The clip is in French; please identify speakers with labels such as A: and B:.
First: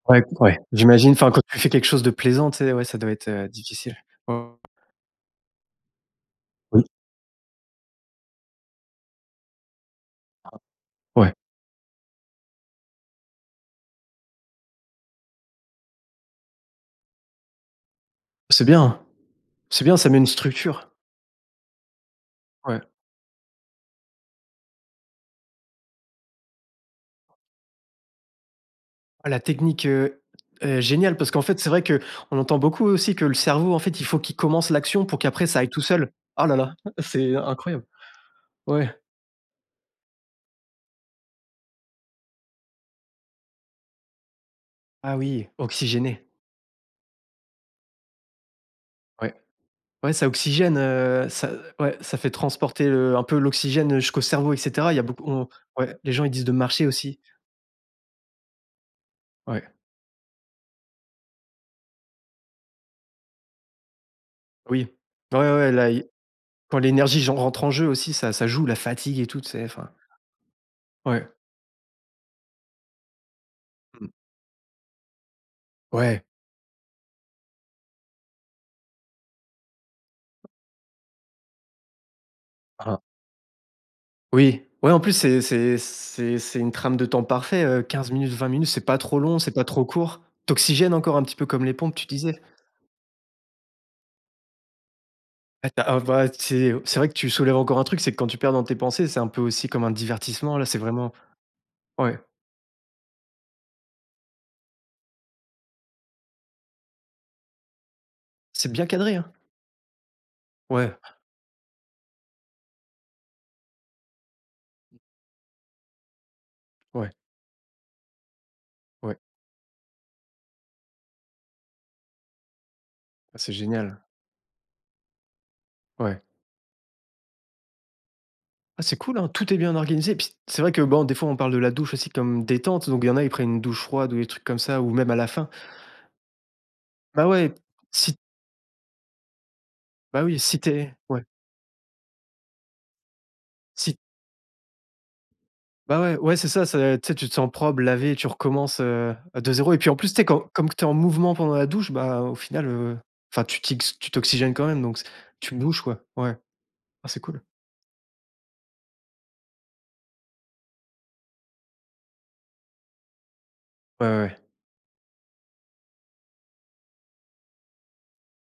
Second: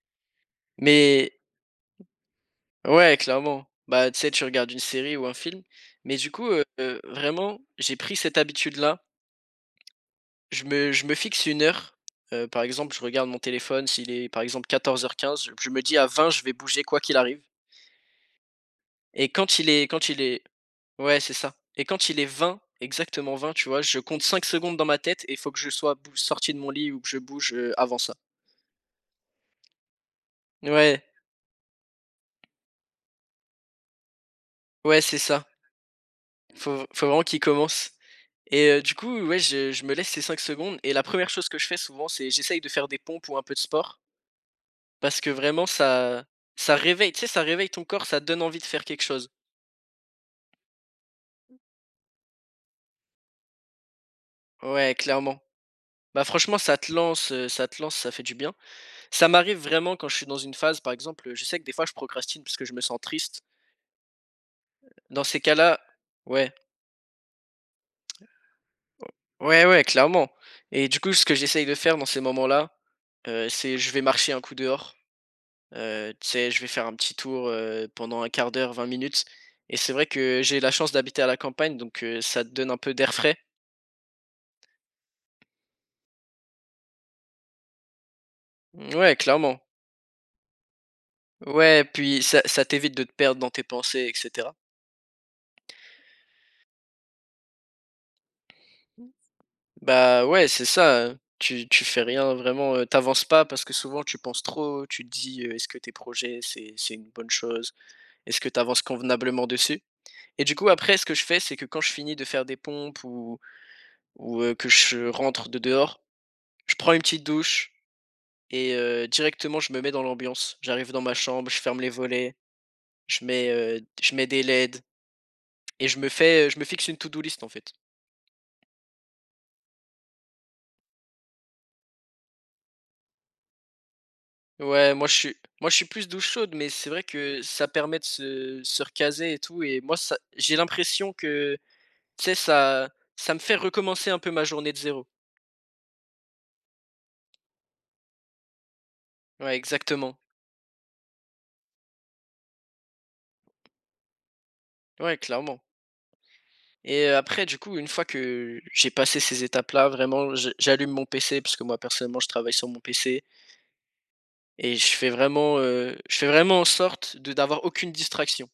A: Ouais, ouais, j'imagine enfin,
B: Mais
A: quand tu fais quelque chose de plaisant tu sais ouais, ça doit
B: ouais,
A: être, heu,
B: clairement.
A: difficile.
B: Bah, tu sais,
A: Ouais,
B: tu
A: ouais.
B: regardes une série ou un film, mais du coup, heu,
A: Oui.
B: vraiment j'ai pris cette habitude là,
A: [unintelligible]
B: je me je me
A: Ouais.
B: fixe 1 heure, heu, par exemple je regarde mon téléphone s'il est, par exemple 14:15, je me dis: «À 20 je vais bouger quoi qu'il arrive»
A: C'est bien!
B: et quand il
A: C'est
B: est
A: bien,
B: quand
A: ça met
B: il
A: une
B: est
A: structure.
B: ouais c'est ça et quand il est 20,
A: Ouais.
B: exactement 20 tu vois, je compte 5 secondes dans ma tête et il faut que je sois bou sorti de mon lit ou que je bouge, heu, avant ça.
A: La technique, heu heu,
B: Ouais.
A: géniale parce qu'en fait c'est vrai qu'on entend beaucoup aussi que le cerveau en fait, il faut qu'il commence
B: Ouais
A: l'action
B: c'est
A: pour
B: ça.
A: qu'après ça aille tout seul. Ah là là.
B: Faut v faut vraiment
A: C'est
B: qu'il
A: incroyable.
B: commence et heu,
A: Ouais.
B: du coup, ouais je je me laisse ces 5 secondes et la 1re chose que je fais souvent c'est j'essaye de faire des pompes ou un peu de sport
A: Ah
B: parce que
A: oui,
B: vraiment ça
A: oxygéné.
B: ça réveille, tu sais, ça réveille ton corps, ça te donne envie de faire quelque chose.
A: Ouais. Ouais ça oxygène, heu, ça, ouais, ça fait transporter, heu, un peu l'oxygène jusqu'au cerveau et cetera.
B: Ouais,
A: Il y a beaucoup,
B: clairement.
A: on ouais. Les
B: Bah,
A: gens ils disent de
B: franchement ça
A: marcher
B: te
A: aussi.
B: lance, heu, ça te lance, ça fait du bien. Ça m'arrive
A: Ouais.
B: vraiment quand je suis dans une phase par exemple, je sais que des fois je procrastine parce que je me sens triste
A: Oui.
B: dans
A: Ouais,
B: ces
A: ouais, ouais,
B: cas-là,
A: là il y a
B: ouais.
A: quand l'énergie genre rentre en jeu aussi ça, ça joue. La fatigue et tout tu sais,
B: Ouais, ouais,
A: enfin.
B: clairement et du coup ce
A: Ouais.
B: que j'essaye de faire dans ces moments là, heu, c'est je vais
A: Mmh.
B: marcher un coup dehors. Heu,
A: Ouais.
B: tu sais, je vais faire un petit tour, heu, pendant 1/4 d'heure, 20 minutes et c'est vrai que j'ai la chance d'habiter à la campagne donc heu, ça te donne un peu
A: Ah.
B: d'air frais.
A: Oui. Ouais, en plus, c'est c'est c'est c'est une trame de temps parfait, heu, 15 minutes, 20 minutes, c'est pas
B: Ouais,
A: trop long, c'est
B: clairement.
A: pas trop court. Tu oxygènes encore un petit peu, comme les
B: Ouais,
A: pompes, tu
B: puis
A: disais.
B: ça ça t'évite de te perdre dans tes pensées et cetera.
A: Ah tu as, ah bah tu sais. C'est vrai que tu soulèves encore un truc, c'est que quand tu te perds dans tes pensées c'est un peu aussi comme un
B: Bah, ouais
A: divertissement,
B: c'est
A: là c'est
B: ça,
A: vraiment
B: heu, tu tu fais
A: ouais.
B: rien vraiment, heu, tu avances pas parce que souvent tu penses trop, tu te dis: «Heu, est-ce que tes projets c'est c'est une bonne chose? Est-ce que tu
A: C'est
B: avances
A: bien cadré, hein!
B: convenablement dessus?» Et du coup
A: Ouais.
B: après ce que je fais, c'est que quand je finis de faire des pompes ou ou, heu, que je rentre de dehors, je prends une
A: Ouais.
B: petite douche et heu,
A: Ouais.
B: directement je me mets dans l'ambiance. J'arrive dans ma chambre, je ferme les volets, je
A: Ah
B: mets,
A: c'est
B: heu,
A: génial!
B: je mets des leds et je me
A: Ouais.
B: fais, heu, je me fixe une to do list en fait.
A: Ah c'est cool hein! Tout est bien organisé. Puis c'est vrai que bon, des fois on parle de la douche aussi comme détente, donc il y en a ils prennent une douche froide ou des trucs comme ça, ou
B: Ouais moi
A: même
B: je
A: à la
B: suis,
A: fin.
B: moi je suis plus douche chaude, mais c'est vrai
A: Bah
B: que
A: ouais,
B: ça permet de
A: si
B: se se recaser et tout et moi ça,
A: Bah oui,
B: j'ai
A: si tu es
B: l'impression
A: ouais.
B: que, tu sais, ça, ça me fait
A: Si
B: recommencer un peu ma journée de 0.
A: Bah ouais. Ouais c'est ça c'est, tu sais, tu te sens propre, lavé, tu recommences, heu,
B: Ouais,
A: de 0 et puis en plus
B: exactement.
A: tu sais comme comme tu es en mouvement pendant la douche bah au final, heu, enfin tu t'yx tu t'oxygènes quand même donc c'est,
B: Ouais,
A: tu
B: clairement.
A: bouges, quoi. Ouais.
B: Et
A: Ah,
B: heu
A: c'est cool.
B: après du coup une fois que j'ai passé ces étapes là vraiment, je j'allume mon pc, puisque moi personnellement je travaille sur mon pc
A: Ouais, ouais, ouais.
B: et je fais vraiment, heu, je fais vraiment en sorte de n'avoir aucune distraction.